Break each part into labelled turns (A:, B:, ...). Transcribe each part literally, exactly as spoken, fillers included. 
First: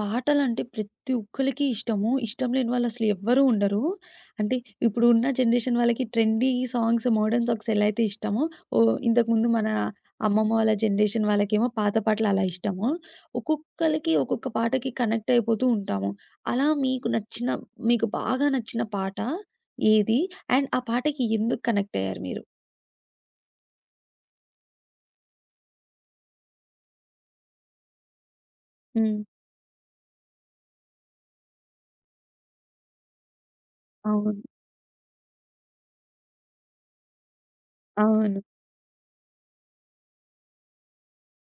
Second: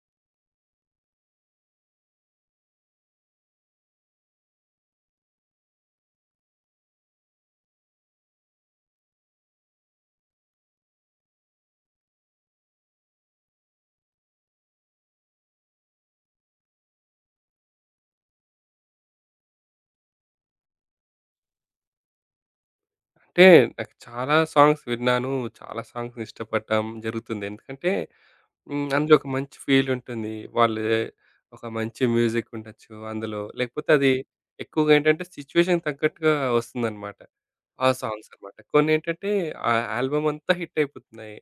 A: పాటలంటే ప్రతి ఒక్కళ్ళకి ఇష్టము. ఇష్టం లేని వాళ్ళు అసలు ఎవ్వరూ ఉండరు. అంటే ఇప్పుడు ఉన్న జనరేషన్ వాళ్ళకి ట్రెండీ సాంగ్స్ మోడర్న్ సాక్స్ ఎలైయితే ఇష్టమో ఓహ్! ఇంతకుముందు మన అమ్మమ్మ వాళ్ళ జనరేషన్ వాళ్ళకేమో పాత పాటలు అలా ఇష్టము. ఒక్కొక్కళ్ళకి ఒక్కొక్క పాటకి కనెక్ట్ అయిపోతూ ఉంటాము. అలా మీకు నచ్చిన మీకు బాగా నచ్చిన పాట ఏది? అండ్ ఆ పాటకి ఎందుకు కనెక్ట్ అయ్యారు మీరు?
B: అంటే నాకు చాలా సాంగ్స్ విన్నాను చాలా సాంగ్స్ ఇష్టపడం జరుగుతుంది. ఎందుకంటే హ్మ్ అందులో
A: హ్మ్.
B: ఒక మంచి ఫీల్ ఉంటుంది. వాళ్ళు ఒక మంచి మ్యూజిక్ ఉండొచ్చు అందులో లేకపోతే అది
A: అవును.
B: ఎక్కువగా ఏంటంటే సిచ్యుయేషన్‌కి తగ్గట్టుగా వస్తుందనమాట. ఆ సాంగ్స్
A: అవును.
B: అనమాట. కొనేంటంటే ఆ ఆల్బమ్ అంతా హిట్ అయిపోతున్నాయి.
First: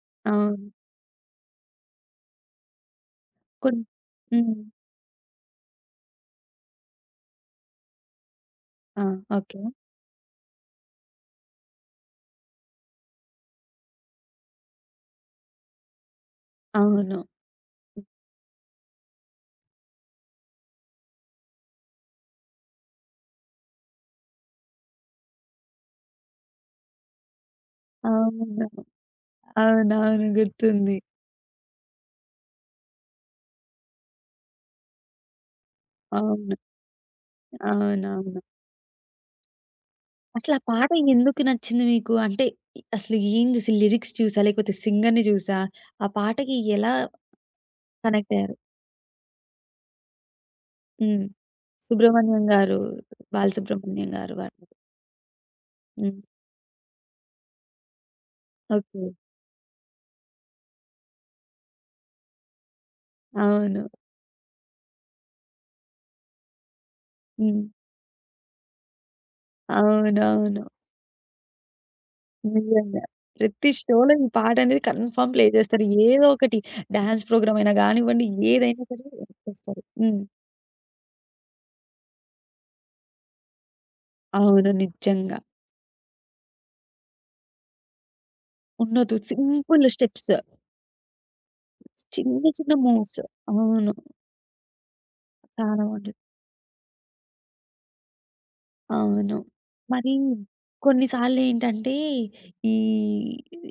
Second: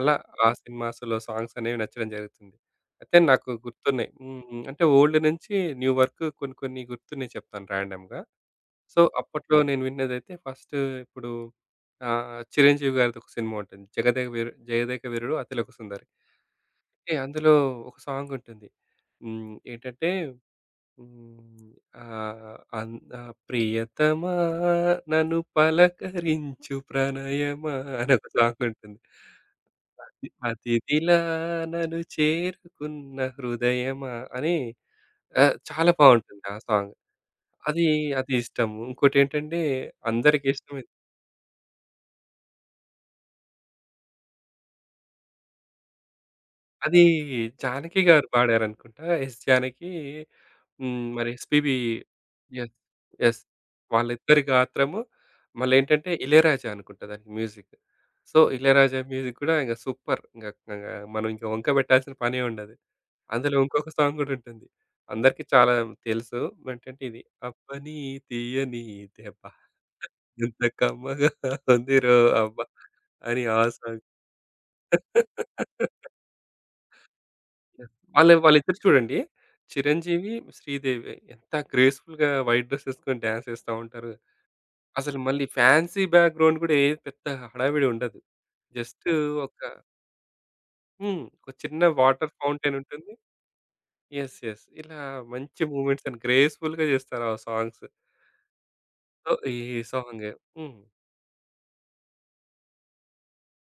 B: అలా ఆ
A: అవును.
B: సినిమాస్‌లో సాంగ్స్ అనేవి నచ్చడం జరుగుతుంది. అయితే నాకు
A: కోన్
B: గుర్తున్నాయి హ్మ్.
A: హ్మ్.
B: హ్మ్. అంటే ఓల్డ్ నుంచి న్యూ వరుకు కొన్ని కొన్ని గుర్తున్నాయి చెప్తాను ర్యాండమ్‌గా. సో
A: ఆ!
B: అప్పట్లో
A: ఓకే.
B: నేను విన్నదైతే ఫస్ట్ ఇప్పుడు ఆహ్, చిరంజీవి గారిది ఒక సినిమా ఉంటుంది. జగదేక వీరు జగదేకవీరుడు అతిలోక సుందరి. కే
A: అవును.
B: అందులో ఒక సాంగ్ ఉంటుంది. హ్మ్. ఏంటంటే హ్మ్. ఆహ్, అంతా ప్రియతమా నన్ను పలకరించు ప్రణయమా అనె ఒక సాంగ్
A: అవును.
B: ఉంటుంది.
A: అవునవును.
B: అతి
A: గుర్తుంది.
B: అతిథిలా నను చేరుకున్న హృదయమా! అని ఆహ్, చాలా బావుంటుంది ఆ
A: అవును.
B: సాంగ్. అది అది
A: అవునవును.
B: ఇష్టము ఇంకోటేంటంటే అందరికి
A: అసల ఆ
B: ఇష్టమై
A: పాట ఎందుకి నచ్చింది మీకు? అంటే అసలు ఏం జూసి లిరిక్స్ జూసా లేకపోతే సింగర్‌ని జూసా ఆ పాటకి ఎలా
B: అది జానకి గారు
A: కనెక్ట్ అయ్యారు?
B: పాడారనుకుంటా. ఎస్ జానకి హ్మ్.
A: హ్మ్.
B: మరి ఎస్‌పిబీ
A: సుబ్రహ్మణ్యం
B: యెస్.
A: గారు.
B: యెస్.
A: బాలసుబ్రమణ్యం గారు
B: వాళ్ళిద్దరి
A: వా
B: గాత్రము మళ్ళీ ఏంటంటే
A: హ్మ్.
B: ఇళయరాజా అనుకుంట దానికి music. So Ilaiyaraaja
A: okay.
B: Music గూడా ఇంగ సూప్పర్! ఇంగా కగా మనం ఇంక వంక పెట్టాల్సిన పనే ఉండదు. అందులో
A: అవును.
B: ఇంకొక సాంగ్ గూడా ఉంటుంది అందరికీ చాలా తెలుసు ఏంటంటే ఇది
A: హ్మ్.
B: అబ్బని తీయని దెబ్బా ఎంత
A: అవునవును.
B: కమ్మగా ఉందిరో అబ్బా!
A: నిజంగా.
B: అని ఆ
A: ప్రతి
B: సాంగ్.
A: షోలో ఈ పాట అనేది కన్‌ఫామ్ ప్లే జేస్తారు ఏదో ఒకటి డాన్స్ ప్రోగ్రామ్ అయిన గానివ్వండి
B: వాళ్ళే వాళ్ళిద్దరూ
A: ఏదైనా సరే
B: చూడండి.
A: చేస్తారు. హ్మ్.
B: చిరంజీవి, శ్రీదేవి ఎంత గ్రేస్‌ఫుల్‌గా వైట్ డ్రెస్ ఎసుకొని డాన్స్ ఎస్తా ఉంటారు.
A: అవును.
B: అసలు
A: నిజంగా.
B: మళ్ళీ ఫాన్సీ బ్యాక్‌గ్రౌండ్ గూడా ఏ పెద్ద హడావిడుండదు. జస్టు
A: ఉంన్నోదు.
B: ఒక
A: సింపుల్ స్టెప్స్.
B: హ్మ్. ఒక చిన్న వాటర్
A: చిన్న చిన్న
B: ఫౌంటెనుంటుంది.
A: మూవ్స్. అవును.
B: యెస్. యెస్. ఇలా మంచి
A: చాలా
B: మూవ్‌మెంట్స్
A: ఉంది.
B: అని గ్రేస్‌ఫుల్‌గా జేస్తారు ఆ సాంగ్సు. సో,
A: అవును.
B: ఈ
A: మరి
B: సాంగే. హ్మ్.
A: కొన్నిసార్లు ఏంటంటే ఈ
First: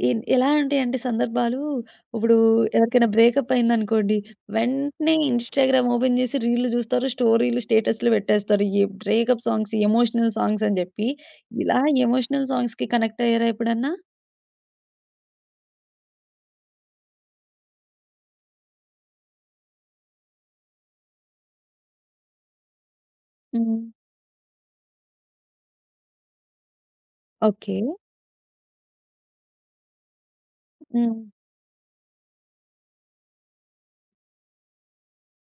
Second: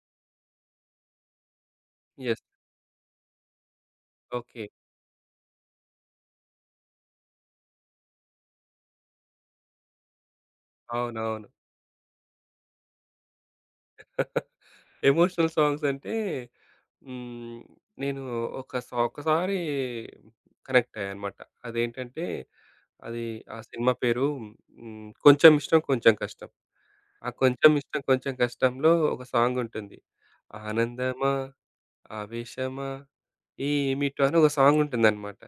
A: ఎ ఎలా ఉంటాయి అంటే సందర్భాలు ఇప్పుడు
B: యెస్.
A: ఎవరికైనా బ్రేకప్ అయిందనుకోండి
B: ఓకే.
A: వెంటనే ఇన్‌స్టా‌గ్రామ్ ఓపెన్ చేసి రీల్లు జూస్తారు స్టోరీలు స్టేటస్‌లు బెట్టేస్తారు. ఈ బ్రేకప్ సాంగ్స్ ఎమోషనల్ సాంగ్స్ అని జెప్పి
B: అవునవును.
A: ఇలా ఎమోషనల్ సాంగ్స్‌కి కనెక్ట్ అయ్యారా ఎప్పుడన్నా?
B: ఎమోషనల్ సాంగ్స్ అంటే హ్మ్. నేను ఒక సా ఒకసారి కనెక్ట్ అయ్యాననమాట. అదేంటంటే అది ఆ
A: హ్మ్.
B: సినిమా పేరు హ్మ్. 'కొంచెం ఇష్టం కొంచెం కష్టం' ఆ 'కొంచెం
A: ఓకే.
B: ఇష్టం కొంచెం కష్టంలో' ఒక సాంగుంటుంది.
A: హ్మ్.
B: ఆనందమా ఆవేశమా ఏమిటో అని ఒక సాంగుంటుందనమాట.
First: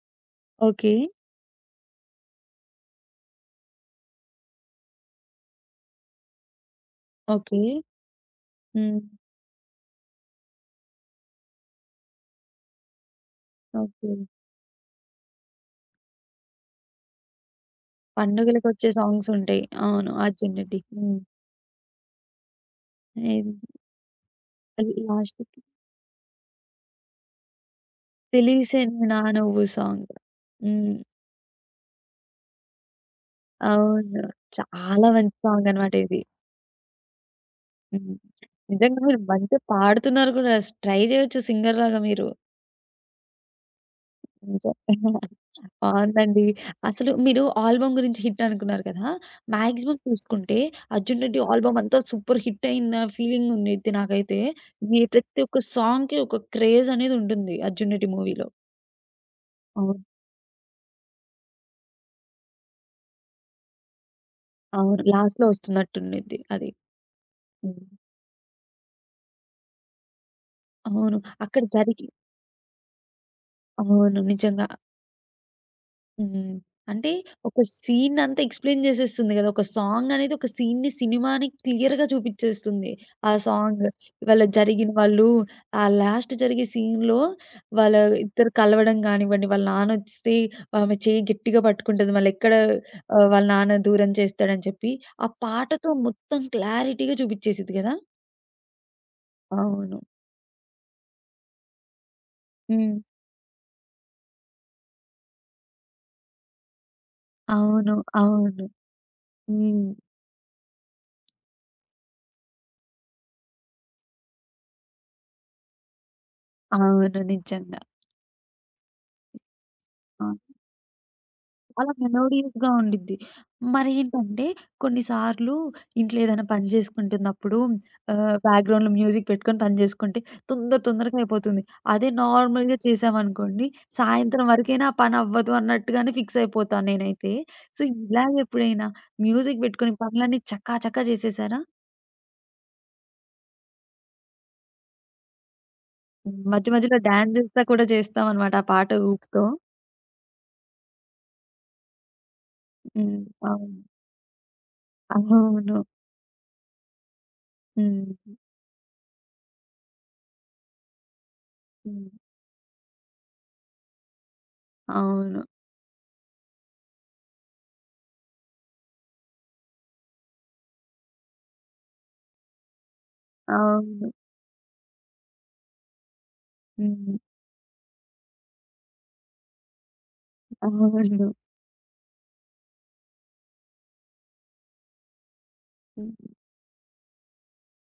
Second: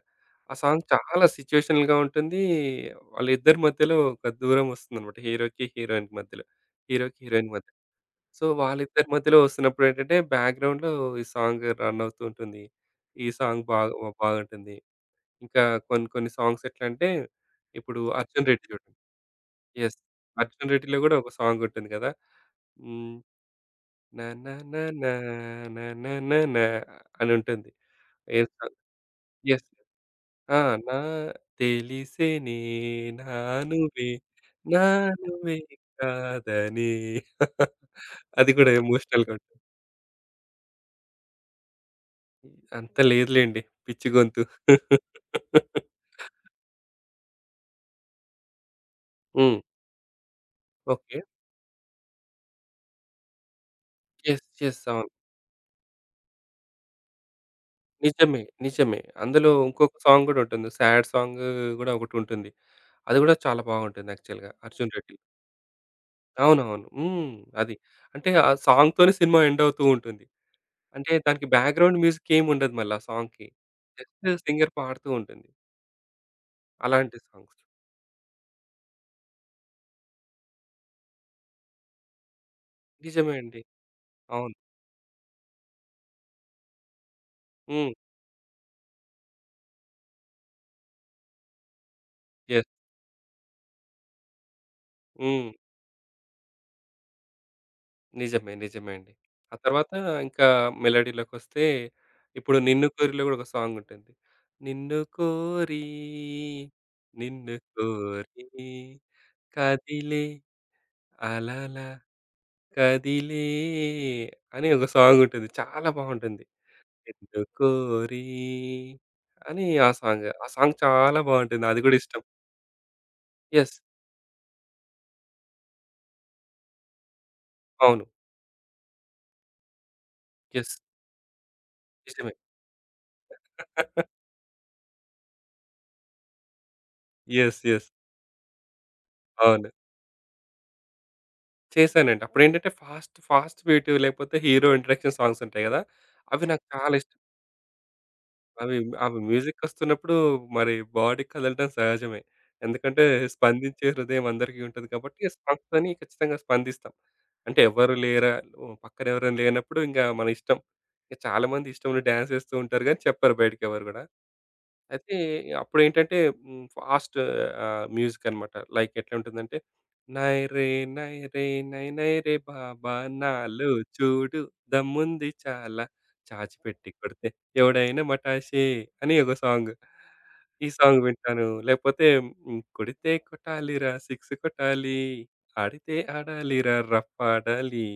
B: ఆ సాంగ్
A: ఓకే.
B: చాలా సిచ్యుయేషనల్‌గా ఉంటుంది. వాళ్ళిద్దరి మధ్యలో ఒక దూరమోస్తుందన్నమాట హీరోకి, హీరోయిన్‌కి మధ్యలో. హీరోకి హీరోయిన్
A: ఓకే.
B: మధ్యలో. సో,
A: హ్మ్.
B: వాళ్ళిద్దరి మధ్యలో వస్తున్నప్పుడేంటంటే బ్యాక్‌గ్రౌండ్‌లో ఈ సాంగు రన్ అవుతూ ఉంటుంది. ఈ సాంగ్ బాగు
A: ఓకే.
B: బాగుంటుంది. ఇంకా కొన్ని కొన్ని సాంగ్స్ ఎట్లంటే ఇప్పుడు 'అర్జున్ రెడ్డి' జూడు.
A: పండుగలకొచ్చే సాంగ్స్ ఉంటాయి.
B: యెస్.
A: అవును. 'అర్జున్
B: 'అర్జున్
A: రెడ్డి'.
B: రెడ్డి' లో కూడా
A: హ్మ్.
B: ఒక సాంగుంటుంది కదా! హ్మ్.
A: ఏది?
B: న న న
A: అది
B: నా
A: లాస్ట్‌కి
B: న న న నా అనుంటుంది. ఏంటో
A: తెలిసేనే నా నువ్వు
B: యెస్
A: సాంగు.
B: ఆ!
A: హ్మ్.
B: నా తెలిసినే నానువే
A: అవును.
B: నా
A: చాలా మంచి
B: నువ్వే
A: సాంగన్నమాట ఇది.
B: కాదని
A: హ్మ్.
B: అది కూడా
A: నిజంగా మీరు
B: ఎమోషనల్‌గా
A: మంచిగా
B: ఉంటుంది.
A: పాడుతున్నారు గూడా ట్రై జేయొచ్చు సింగర్‌లాగా మీరు.
B: అంత లేదు లెండి పిచ్చి గొంతు.
A: నిజంగా. బావుందండి. అసలు మీరు ఆల్బమ్ గురించి హిట్ అనుకున్నారు కదా!
B: హ్మ్.
A: మాక్సిమం చూసుకుంటే
B: ఓకే.
A: 'అర్జున్ రెడ్డి' ఆల్బమ్ అంతా సూపర్ హిట్ అయిందన్న ఫీలింగ్ ఉంది నాకైతే,
B: యెస్. యెస్.
A: ఈ
B: అవును.
A: ప్రతి ఒక్క సాంగ్‌కి ఒక క్రేజ్ అనేదుంటుంది 'అర్జున్ రెడ్డి'
B: నిజమే.
A: మూవీలో.
B: నిజమే. అందులో ఉంకొక
A: అవును.
B: సాంగ్ గూడా ఉంటుంది. సాడ్ సాంగు గూడా ఒకటుంటుంది. అది గూడా చాలా బావుంటుంది యాక్చువల్‌గా 'అర్జున్
A: అవును.
B: రెడ్డి'.
A: లాస్ట్‌లో వస్తున్నట్టుండిద్ది అది.
B: అవునవును. హ్మ్. అది
A: హ్మ్.
B: అంటే ఆ సాంగ్‌తోనే సినిమా ఎండ్ అవుతూ ఉంటుంది. అంటే
A: అవును.
B: దానికి
A: అక్కడ
B: బ్యాక్‌గ్రౌండ్
A: జరిగి
B: మ్యూజిక్ ఏమి ఉండదు మళ్ళా ఆ సాంగ్‌కి
A: అవును.
B: జస్ట్
A: నిజంగా.
B: సింగర్ పాడుతూ ఉంటుంది.
A: హ్మ్. అంటే
B: అలాంటి
A: ఒక
B: సాంగ్స్.
A: సీనంతా ఎక్స్‌ప్లేన్ జేసేస్తుంది గదా! ఒక సాంగ్ అనేది ఒక సీన్‌ని, సినిమాని క్లియర్‌గా చూపించేస్తుంది ఆ
B: నిజమే అండి.
A: సాంగు. ఇవాళ
B: అవును.
A: జరిగిన వాళ్ళు ఆ లాస్ట్ జరిగే సీన్‌లో
B: హ్మ్.
A: వాళ్ళ ఇద్దరు కలవడం గానివ్వండి, వాళ్ళ నాన్న ఒస్తే ఆమె చేయ్యి గట్టిగా పట్టుకుంటది మళ్ళెక్కడ
B: యెస్.
A: ఆహ్, వాళ్ళ నాన్న దూరం చేస్తాడు అని చెప్పి. ఆ
B: హ్మ్.
A: పాటతో మొత్తం క్లారిటీగా చూపిచ్చేసిద్ది గదా!
B: నిజమే. నిజమే అండి. ఆ తర్వాత
A: అవును.
B: ఇంక మెలోడీలోకొస్తే ఇప్పుడు నిన్ను
A: హ్మ్.
B: కోరిలో కూడా ఒక సాంగుంటుంది. నిన్ను కోరి నిన్ను
A: అవును.
B: కోరి
A: అవును. హ్మ్.
B: కదిలే అలాల కదిలే అని ఒక సాంగుంటుంది చాలా బావుంటుంది.
A: అవును.
B: నిన్ను
A: నిజంగా.
B: కోరి అని ఆ
A: ఆ!
B: సాంగ్, ఆ సాంగ్ చాలా బావుంటుంది అది
A: అలా
B: గూడా ఇష్టం.
A: మెలోడీస్‌గా ఉండిద్ది.
B: యెస్.
A: మరేంటంటే కొన్నిసార్లు ఇంట్లో ఏదైనా పని జేసుకుంటున్నప్పుడు
B: అవును.
A: ఆహ్, బ్యాక్‌గ్రౌండ్‌లో మ్యూజిక్ పెట్టుకొని పని జేసుకుంటే
B: యెస్.
A: తొందర తొందరగా అయిపోతుంది. అదే
B: ఇష్టమే.
A: నార్మల్‌గా చేశామనుకోండి సాయంత్రం వరకైనా పని అవ్వదు అన్నట్టుగానే ఫిక్స్ అయిపోతాను నేనైతే.
B: యెస్.
A: So,
B: yes.
A: ఇలాగ ఎప్పుడైనా మ్యూజిక్
B: అవును.
A: బెట్టుకుని పనులన్నీ చక చక జేసేసారా?
B: చేసానండి. అప్పుడెంటంటే ఫాస్ట్ ఫాస్ట్ బీటు లేకపోతే హీరో ఇంట్రోడక్షన్ సాంగ్స్ ఉంటాయి గదా!
A: హ్మ్.
B: అవి నాకు
A: మధ్య
B: చాలా
A: మధ్యలో
B: ఇష్టం.
A: డాన్స్ జేస్తా కూడా చేస్తావన్నమాట ఆ
B: అవి
A: పాట
B: అవి
A: ఊపుతో.
B: మ్యూజిక్ ఒస్తున్నప్పుడు మరి బాడీ కదలడం సహజమే. ఎందుకంటే
A: హ్మ్. అవును.
B: స్పందించే హృదయం అందరికీ ఉంటుంది కాబట్టి
A: అవును.
B: స్పందని ఖచ్చితంగా స్పందిస్తాం. అంటే ఎవరు
A: హుహు.
B: లేరా? ఓహ్! పక్కన ఎవరైనా లేనప్పుడు ఇంగ మన ఇష్టం. ఇంక చాలామంది ఇష్టమున్న
A: హ్మ్.
B: డ్యాన్స్ ఏస్తూ ఉంటారు గానీ చెప్పరు బయటికి ఎవరు గూడా. అయితే
A: అవును.
B: అప్పుడు ఏంటంటే హ్మ్ ఫాస్టు ఆహ్, మ్యూజికన్నమాట. లైక్ ఎట్లా ఉంటుందంటే నైరే నైరే నై నైరే బాబా నాలో
A: అవును.
B: చూడు దమ్ముంది చాలా చాచిపెట్టి
A: హ్మ్.
B: కొడితే ఎవడైనా మాటశే అని ఏదో సాంగ్. ఈ సాంగ్
A: అవునండి.
B: వింటాను, లేకపోతే కొడితే కొట్టాలిరా సిక్స్ కొట్టాలి ఆడితే
A: హ్మ్.
B: ఆడాలిరా రఫ్ ఆడాలి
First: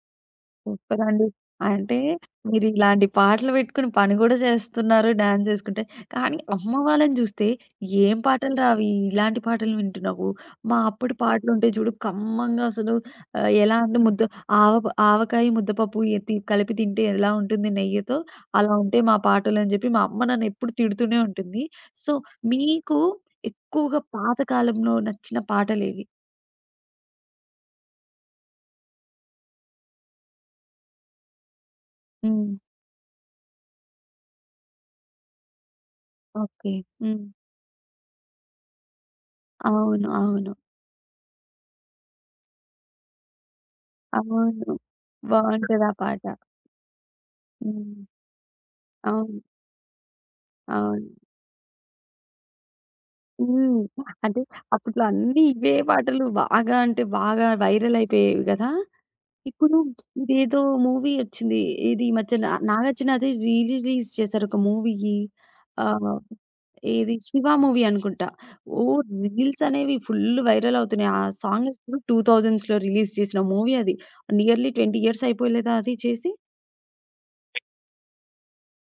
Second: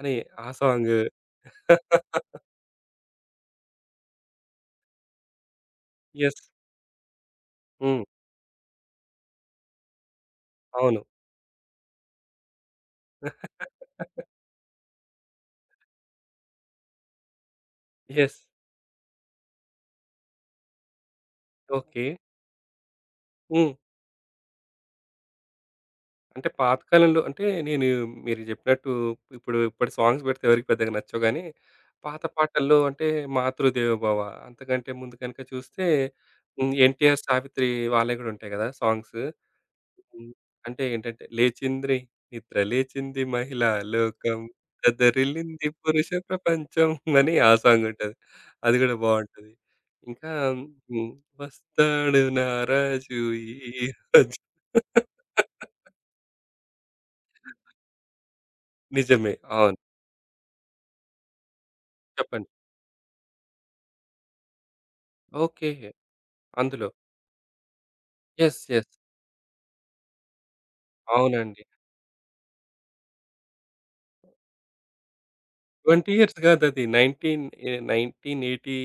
B: అని ఆ సాంగు.
A: సూపర్ అండి. అంటే మీరిలాంటి పాటలు వేట్టుకొని పని గూడా జేస్తున్నారు డ్యాన్సేసుకుంటే. కానీ
B: యెస్.
A: అమ్మ వాళ్ళని జూస్తే,
B: హ్మ్.
A: "ఏం పాటలురా అవి? ఇలాంటి పాటలు వింటున్నావు. మా
B: అవును.
A: అప్పుడు పాటలు ఉంటాయి జూడు కమ్మంగా, అసలు ఎలా అంటే ముద్ద ఆవ ఆవకాయ, ముద్దపప్పు ఎ తి కలిపి తింటే ఎలా ఉంటుంది? నెయ్యితో
B: యెస్.
A: అలా ఉంటేయి మా పాటలు" అని జెప్పి మా అమ్మ నన్నెప్పుడు తిడుతూనే ఉంటుంది. So,
B: okay.
A: మీకు
B: హ్మ్.
A: ఎక్కువగా పాత కాలంలో నచ్చిన పాటలేవి?
B: అంటే, పాతకాలంలో అంటే నేను మీరు జెప్పినట్టు ఇప్పుడు ఇప్పుడి సాంగ్స్ బెడితే ఎవరికీ పెద్దగా నచ్చవు గానీ, పాత
A: హ్మ్.
B: పాటల్లో అంటే మాతృదేవోభవ అంతకంటే ముందు కనక చూస్తే హ్మ్.
A: ఓకె.
B: ఎన్టీఆర్
A: హ్మ్.
B: సావిత్రి వాళ్ళవి గూడా ఉంటాయి కదా సాంగ్స్.
A: అవును.
B: హ్మ్.
A: అవును.
B: అంటే, ఏంటంటే లేచింద్రి నిద్ర లేచింది మహిళా లోకం
A: అవును.
B: దదరిల్లింది
A: బావుంటది ఆ
B: పురుష
A: పాట.
B: ప్రపంచం అని ఆ సాంగ్
A: హ్మ్.
B: ఉంటది. అది గూడా
A: అవును.
B: బావుంటుది. ఇంకా హ్మ్.
A: అవును.
B: వస్తాడు నారాజు ఈ
A: హ్మ్.
B: రోజు.
A: అంటే అప్పట్లో అన్ని ఇవే బాటలు బాగా అంటే బాగా వైరల్ అయిపోయేవి గదా!
B: నిజమే. అవును.
A: ఇప్పుడు ఇదేదో మూవీ ఒచ్చింది. ఏది ఈ
B: చెప్పండి?
A: మధ్యన నాగార్జునది రీ రిలీజ్ చేసారు ఒక మూవీ.
B: ఓకె.
A: ఆహ్
B: అందులో
A: ఏది? శివ మూవీ అనుకుంటా.
B: యెస్!
A: Oh
B: yes!
A: రీల్స్ అనేవి ఫుల్ వైరల్ అవుతున్నాయి. ఆ
B: అవునండి.
A: సాంగ్ టూ థౌసండ్స్‌లో రిలీజ్ చేసిన మూవీ అది నియర్లీ ట్వెంటీ ఇయర్స్ అయిపోలేదా అది
B: ట్వెంటీ
A: చేసి?
B: ఇయర్స్ గాదది నైన్టీన్ ఎ నైన్టీన్ ఎయిటీ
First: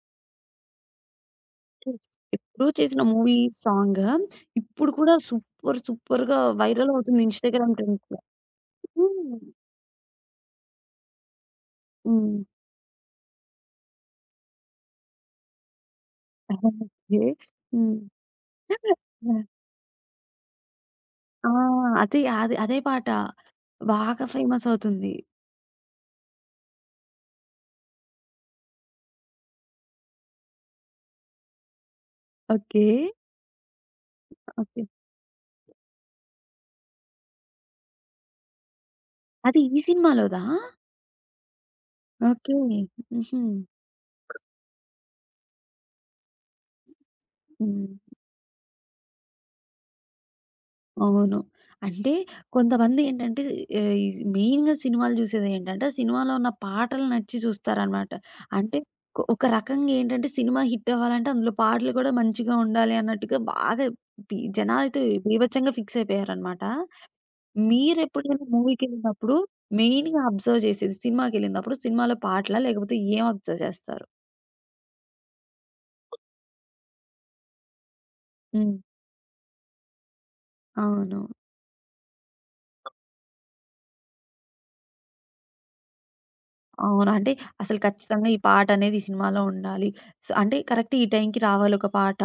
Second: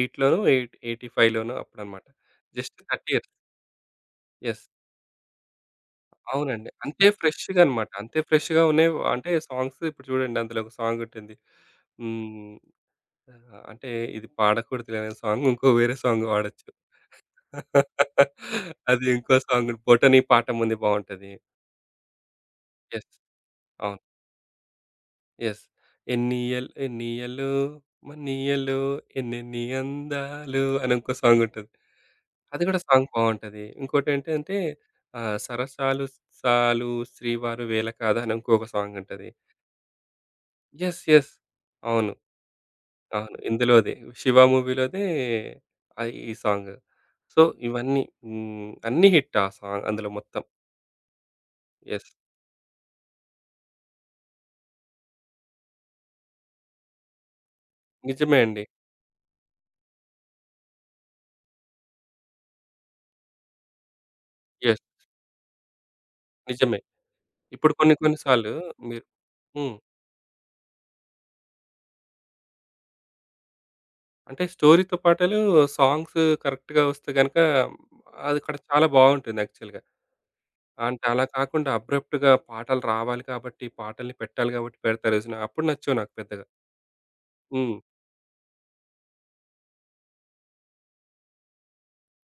B: ఎయిట్‌లోనో, ఎయిట్ ఎయిటీ ఫైవ్‌లోనో అప్పుడన్నమాట.
A: ఎప్పుడో
B: జస్ట్
A: చేసిన
B: thirty years.
A: Movie song
B: yes!
A: ఇప్పుడు కూడా సూపర్ సూపర్‌గా
B: అవునండి.
A: వైరల్
B: అంతే
A: అవుతుంది.
B: ఫ్రెష్‌గా
A: ఇన్‌స్టాగ్రామ్‌
B: అన్నమాట.
A: రీల్స్‌లో.
B: అంతే ఫ్రెష్‌గా ఉన్నాయి.
A: హ్మ్.
B: అంటే సాంగ్స్ ఇప్పుడు చూడండి అందులో ఒక సాంగ్ ఉంటుంది.
A: హ్మ్.
B: హ్మ్. ఆహ్ అంటే ఇది పాడకూడదుగాని సాంగ్ ఇంకో వేరే సాంగ్ బాడొచ్చు.
A: ఓకె. హ్మ్.
B: అది ఇంకో సాంగును 'బోటనీ పాఠముంది' బావుంటది.
A: ఆ! అది, అది. అదే పాట.
B: యెస్! అవును.
A: బాగా ఫేమస్ అవుతుంది.
B: యెస్. ఎన్నియల్ ఎన్నియళ్ళో మన్నియళ్ళో ఎన్నెన్ని అందాలు అనింకో సాంగ్ ఉంటది. అది కూడా
A: ఓకె.
B: సాంగ్ బావుంటది. ఇంకోటేంటంటే
A: ఓకె.
B: ఆహ్, 'సరసాలు సాలు శ్రీవారు వేల కాదాని' ఇంకొక సాంగ్ ఉంటది.
A: అది ఈ సినిమాలోదా?
B: యెస్. యెస్. అవును.
A: ఓకె.
B: అవును.
A: హుహు.
B: ఇందులోదే శివ మూవీ‌లోదే ఆహ్ ఈ సాంగు. సో,
A: హ్మ్.
B: ఇవన్నీ. హ్మ్ అన్ని హిట్ ఆ సా అందులో మొత్తం.
A: అవును.
B: యెస్.
A: అంటే కొంతమందేంటంటే, ఏఇజ్ మెయిన్‌గా సినిమాలు జూసేదేంటంటే, ఆ సినిమాలో ఉన్న పాటలు నచ్చి జూస్తారన్నమాట.
B: నిజమే అండి.
A: అంటే కొ ఒక రకంగేంటంటే సినిమా హిట్ అవ్వాలంటే అందులో పాటలు గూడా మంచిగా ఉండాలి అన్నట్టుగా బాగా బి
B: యెస్.
A: జనాలైతే బీభత్సంగా ఫిక్స్ అయిపోయారన్నమాట.
B: నిజమే. ఇప్పుడు కొన్ని కొన్ని
A: మీరెప్పుడైనా
B: సార్లు మీరు
A: మూవీకెళ్ళినప్పుడు,
B: హ్మ్.
A: మెయిన్‌గా అబ్జర్వ్ జేసేది, సినిమాకేళ్ళినప్పుడు సినిమాలో పాటలా, లేకపోతే ఏం అబ్జర్వ్ జేస్తారు?
B: అంటే స్టోరీ‌తో పాటలు, సాంగ్సు కరెక్ట్‌గా ఒస్తే గనుక, అది అక్కడ
A: హ్మ్.
B: చాలా బావుంటుంది యాక్చువల్‌గా. అంటే అలా
A: అవును.
B: కాకుండా అబ్రప్ట్‌గా పాటలు రావాలి కాబట్టి, పాటల్ని పెట్టాలి గాబట్టి, పెడతారు చూసినవా? అప్పుడు నచ్చవు నాకు పెద్దగా.
A: అవును. అంటే, అసలు
B: హ్మ్.
A: ఖచ్చితంగా ఈ పాటనేది ఈ సినిమాలో ఉండాలి. స్ అంటే కరెక్ట్ ఈ టైంకి రావాలొక పాట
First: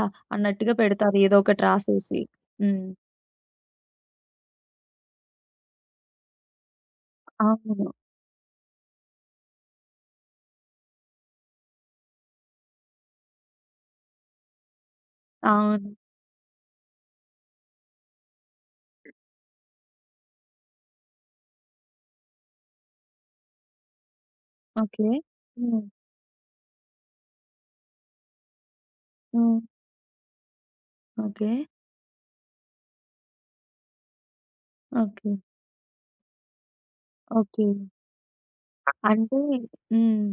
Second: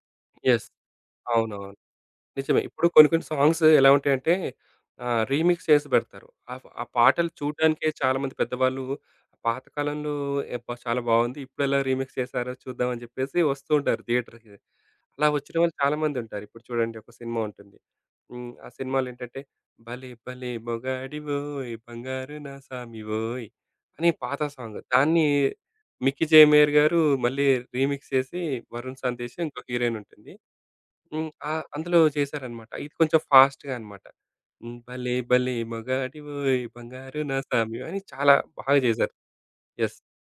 B: యెస్.
A: అన్నట్టుగా పెడతారు. ఏదో ఒకటి
B: అవునవును.
A: రాసేసి.
B: నిజమే ఇప్పుడు
A: హ్మ్.
B: కొన్ని కొన్ని సాంగ్స్ ఎలా ఉంటాయంటే, ఆహ్, రీమిక్స్ చేసి బెడతారు. ఆప్ ఆ! పాటలు చూడటానికే
A: అవును.
B: చాలామంది పెద్దవాళ్ళు పాతకాలంలో ఏబ్భా! చాలా బావుంది ఇప్పుడెలా రీమిక్స్ చేసారో చూద్దాం అని జెప్పేసి వస్తుంటారు. థియేటర్‌కి. అలా ఒచ్చిన వాళ్ళు
A: అవును.
B: చాలా మందుంటారు. ఇప్పుడు చూడండి ఒక సినిమా ఉంటుంది. హ్మ్. ఆ! సినిమాలో ఏంటంటే, భలే భలే మొగాడివోయ్ బంగారు నా సామి ఓయ్! అని పాత సాంగ్
A: ఓకే.
B: దాన్ని
A: హ్మ్.
B: 'మిక్కీ జైమర్' గారు మళ్ళీ రీమిక్స్ చేసి 'వరుణ్ సందేశ్'
A: హ్మ్.
B: ఇంకోకా హీరోయినుంటుంది, హ్మ్.
A: ఓకే.
B: ఆహ్, అందులో చేశారన్నమాట. ఇది కొంచెం ఫాస్ట్‌గాన్నమాట. హ్మ్ భలే
A: ఓకే.
B: భలే మొగాడివోయ్ బంగారు నా
A: ఓకే.
B: సామి అని చాలా బాగా జేసారు.
A: అంటే
B: యెస్.
A: హ్మ్.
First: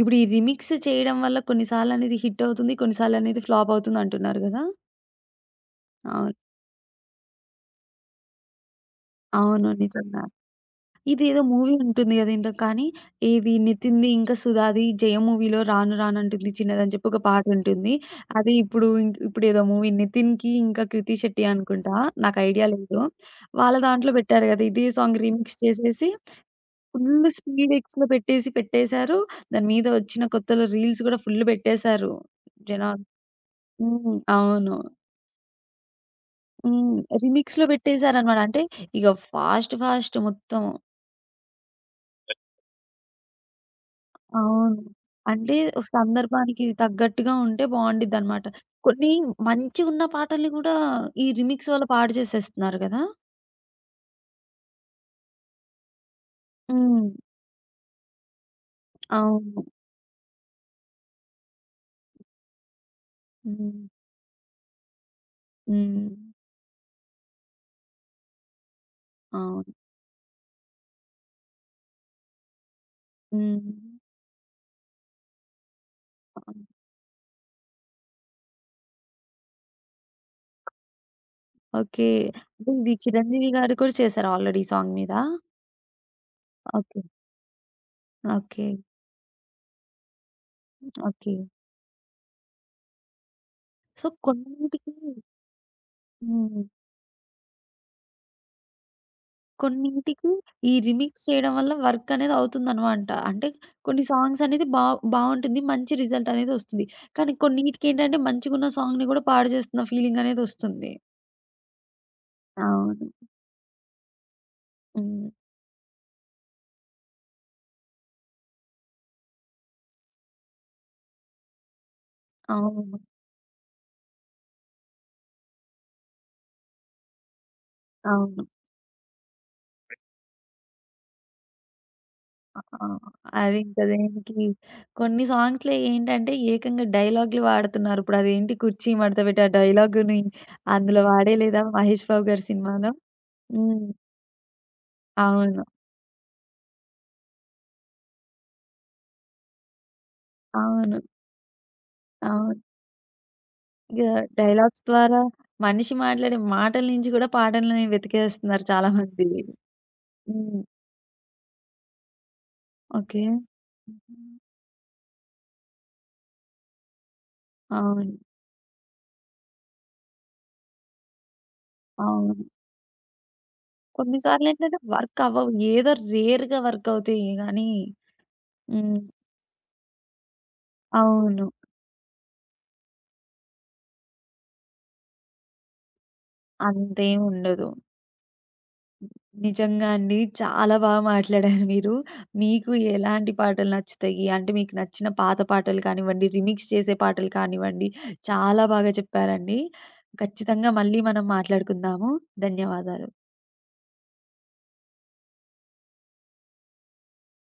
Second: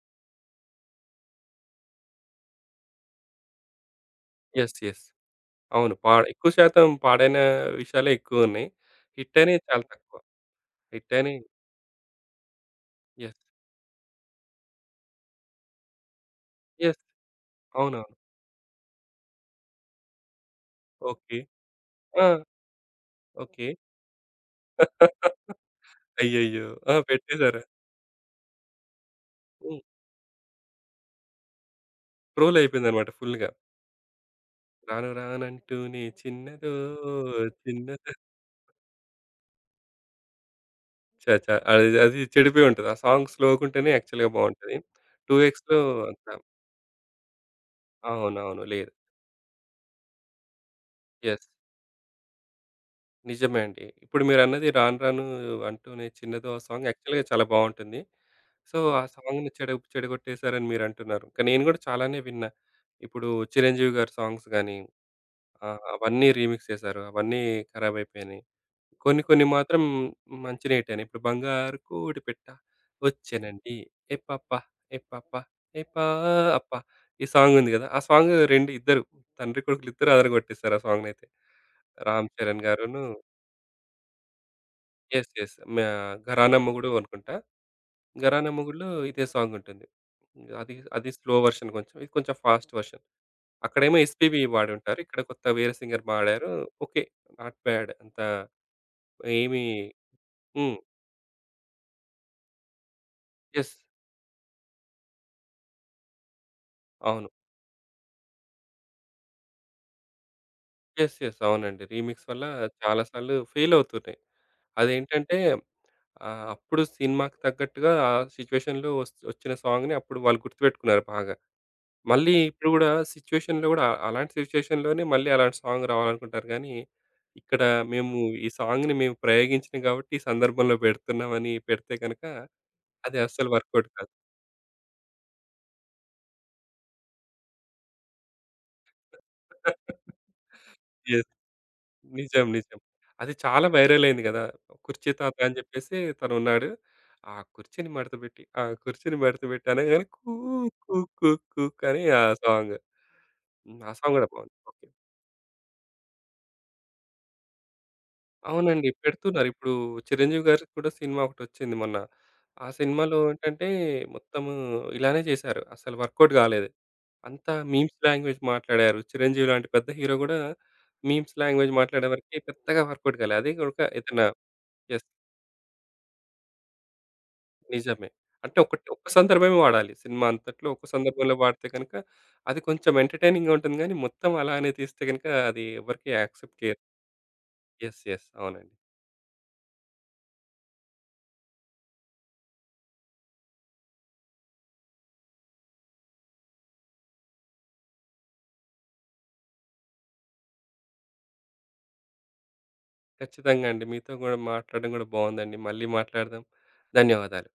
A: ఇప్పుడు ఈ రీమిక్స్ చేయడం వల్ల కొన్ని సార్లనేది హిట్ అవుతుంది, కొన్ని సార్లనేది ఫ్లాప్ అవుతుంది అంటున్నారు గదా!
B: యెస్. యెస్. అవును పా
A: అవును.
B: ఎక్కువ శాతం పాడైన విషయాలే ఎక్కువున్నాయి. హిట్ అయినయి
A: అవును.
B: చాలా తక్కువ
A: నిజంగా.
B: హిట్ అయినయి
A: ఇదేదో మూవీ ఉంటుంది గదా! ఏదో కాన్ని
B: యెస్.
A: ఇది 'నితిన్‌ది' ఇంకా 'సుధాది జయం' మూవీ‌లో 'రాను రాను అంటుంది చిన్నది' అని
B: యెస్.
A: చెప్పి ఒక పాటుంటుంది.
B: అవునవును.
A: అది ఇప్పుడు, ఇప్పుడు ఏదో మూవీ 'నితిన్‌కి' ఇంకా 'క్రితి
B: ఓకే.
A: శెట్టి' అనుకుంటా,
B: ఆ!
A: నాకైడియా లేదు.
B: ఓకే.
A: వాళ్ళ దాంట్లో బెట్టారు గదా! ఇదే సాంగ్ రీమిక్స్ చేసేసి.
B: అయ్యయ్యో! ఆ!
A: ఫుల్
B: పెట్టేసారు.
A: స్పీడ్ ఎక్స్‌లో పెట్టేసి పెట్టేసారు. దాని
B: హ్మ్.
A: మీద ఒచ్చిన కొత్తలో రీల్స్ గూడా ఫుల్ బెట్టేసారు. జనాలు
B: ట్రోలయిపోటిదన్నమాట ఫుల్‌గా.
A: హ్మ్. అవును.
B: రాను రాను అంటూ‌నే చిన్నదో
A: హ్మ్. రీమిక్స్‌లో
B: చిన్నదో.
A: బేట్టేసారన్నమాట. అంటే ఇగ ఫాస్ట్ ఫాస్ట్ మొత్తం.
B: ఛ! ఛ! అయి అది చెడిపోయుంటది. ఆ సాంగ్ స్లో‌గుంటేనే యాక్చల్‌గా బాగుంటది.
A: అవును.
B: టు
A: అంటే
B: ఎక్స్‌లో
A: ఒక
B: అంత
A: సందర్భానికి తగ్గట్టుగా ఉంటే, బావుండిద్దనమాట.
B: అవునవును. లేరు.
A: కొన్నీ మంచిగున్న పాటలని గూడా, ఈ
B: యెస్.
A: రీమిక్స్ వల్ల పాడు జేసేస్తున్నారు గదా!
B: నిజమే అండి. ఇప్పుడు మీరన్నది రాను రాను అంటూనే చిన్నదో. ఆ సాంగ్
A: హ్మ్.
B: యాక్చల్‌గా చాలా బావుంటుంది. సో, ఆ సాంగ్‌ని
A: అవును.
B: చెడ చెడగొట్టేసారని మీరంటున్నారు. కానీ నేను గూడా చాలానే విన్న. ఇప్పుడు
A: హ్మ్.
B: 'చిరంజీవి' గారి సాంగ్స్ గానీ, ఆహ్, అవన్నీ
A: హ్మ్.
B: రీమిక్స్ చేసారు. అవన్నీ ఖరాబైపోయినాయి. కొన్ని కొన్ని
A: అవును.
B: మాత్రం మంచినే హిట్టయిని. ఇప్పుడు బంగారు కోడి పిట్ట వచ్చెనండి
A: హ్మ్.
B: ఏయ్ పాప! ఏయ్ పాప! ఏయ్,
A: ఆ!
B: పాప ఈ సాంగుంది గదా! ఆ సాంగు రెండ్ ఇద్దరు తండ్రి, కొడుకులిద్దరూ ఆదరగొట్టేసారు, ఆ సాంగునైతే.
A: ఓకే.
B: 'రామ్ చరణ్'
A: ఉంది.
B: గారును
A: 'చిరంజీవి' గారు కూడా చేసారా, ఆల్రెడీ ఈ సాంగ్ మీద?
B: యెస్. యెస్. మే ఘరానా మొగుడు
A: ఓకే.
B: అనుకుంటా. ఘరానా
A: ఓకే.
B: మొగుడులో ఇదే సాంగుంటుంది. అది అది స్లో
A: ఓకే.
B: వెర్షన్ కొంచెం. ఇది కొంచెం ఫాస్ట్ వెర్షన్. అక్కడేమో
A: సో,
B: 'ఎస్పీబీ'
A: కొన్నిటికి
B: బాడుంటారు. ఇక్కడ కొత్త వేరే సింగర్ బాడారు.
A: హ్మ్.
B: ఓకే. నాట్ బ్యాడ్ అంత ఏమి
A: కొన్నింటికి ఈ
B: హ్మ్.
A: రీమిక్స్ చేయడం వల్ల, వర్కనేది అవుతుందనమాట. అంటే
B: యెస్.
A: కొన్ని సాంగ్సనేది బా బావుంటుంది. మంచి రిజల్టనేది ఒస్తుంది.
B: అవును.
A: కానీ, కొన్నీటికేంటంటే మంచిగున్న సాంగ్‌ని గూడా, పాడుజేస్తున్న ఫీలింగనేది ఒస్తుంది.
B: యెస్. యెస్. అవునండి. రీమిక్స్ వల్ల చాలా
A: అవును.
B: సార్లు ఫెయిలవుతున్నాయి.
A: హ్మ్.
B: అదేంటంటే ఆహ్, అప్పుడు సినిమాకు తగ్గట్టుగా ఆ సిచ్యువేషన్‌లో ఒస్త్ ఒచ్చిన సాంగుని అప్పుడు వాళ్ళు గుర్తుబెట్టుకున్నారు బాగా. మళ్ళీ ఇప్పుడు గూడా
A: అవును.
B: సిచ్యువేషన్‌లో గూడా, అలాంటి సిచ్యువేషన్‌లోనే మళ్ళీ, అలాంటి సాంగ్ రావాలనుకుంటారు గానీ, ఇక్కడ మేము
A: అవును.
B: ఈ సాంగ్‌ని మేము ప్రయోగించినియి గాబట్టి, ఈ సందర్భంలో బెడుతున్నామని పెడితే గనక,
A: ఆ! ఆ!
B: అది అస్సలు
A: అది ఇంక
B: వర్కౌట్ కాదు.
A: దేనికి కొన్ని, సాంగ్స్‌లో ఏంటంటే, ఏకంగా డైలాగులు వాడుతున్నారు. ఇప్పుడు అదేంటి కుర్చీ మడత బెట్టి ఆ డైలాగుని, అందులో
B: యెస్.
A: వాడేయి లేదా, 'మహేష్ బాబు' గారి
B: నిజం. నిజం.
A: సినిమాలో.
B: అది చాలా
A: హ్మ్.
B: వైరలయింది గదా! కుర్చీ తాత అని
A: అవును.
B: జెప్పేసి తనున్నాడు. ఆ కుర్చీని మడత బెట్టి, ఆ కుర్చీని మడత బెట్టు అనంగానే కూ కు
A: అవును.
B: కు కుక్ అని ఆ
A: అవును.
B: సాంగు. హ్మ్. ఆ సాంగ్
A: యాహ్!
B: కూడా బాగుంది.
A: డైలాగ్స్ ద్వారా మనిషి మాట్లాడే మాటల నించి గూడా, పాటలిని వెతికేస్తున్నారు చాలా
B: అవునండి.
A: మంది.
B: పెడుతున్నారిప్పుడు. 'చిరంజీవి'
A: హ్మ్.
B: గారికి కూడా సినిమా ఒకటొచ్చింది మొన్న. ఆ సినిమాలో
A: ఓకే.
B: ఏంటంటే, మొత్తము ఇలానే చేశారు. అసలు వర్కౌట్ గాలేదు. అంతా మీమ్స్
A: అవును.
B: లాంగ్వేజ్ మాట్లాడారు. 'చిరంజీవి‌' లాంటి పెద్ద హీరో గూడా, మీమ్స్ లాంగ్వేజ్ మాట్లాడే వరికి,
A: అవును.
B: పెద్దగా వర్కౌట్ గాలే. అది గూడక
A: కొన్ని
B: ఇతనా
A: సార్లేందంటే
B: యెస్.
A: వర్క్ అవ్వవు. ఏదో రేర్‌గా వర్కవుతియి గానీ,
B: నిజమే. అంటే ఒక్కటి
A: హ్మ్.
B: ఒక్క సందర్భమే వాడాలి. సినిమా అంతటలో, ఒక్క సందర్భంలో
A: అవును.
B: వాడితే గనక. అది కొంచెం ఎంటర్‌టైనింగ్‌గా ఉంటుంది. గానీ, మొత్తం అలానే తీస్తే గనుక, అది ఎవరికీ యాక్సెప్ట్ చెయ్యరు.
A: అంతేముండదు.
B: యెస్. యెస్. అవునండి.
A: నిజంగా అండి. చాలా బాగా మాట్లాడారు మీరు. మీకు ఎలాంటి పాటలు నచ్చుతయి, అంటే మీకు నచ్చిన పాత పాటలు కానివ్వండి, రీమిక్స్ చేసే పాటలు కానివ్వండి. చాలా బాగా చెప్పారండి. ఖచ్చితంగా మళ్ళీ మనం మాట్లాడుకుందాము. ధన్యవాదాలు.
B: ఖచ్చితంగా అండి. మీతో గూడా, మాట్లాడడం గూడా బాగుందండి. మళ్ళీ మాట్లాడదాం. ధన్యవాదాలు.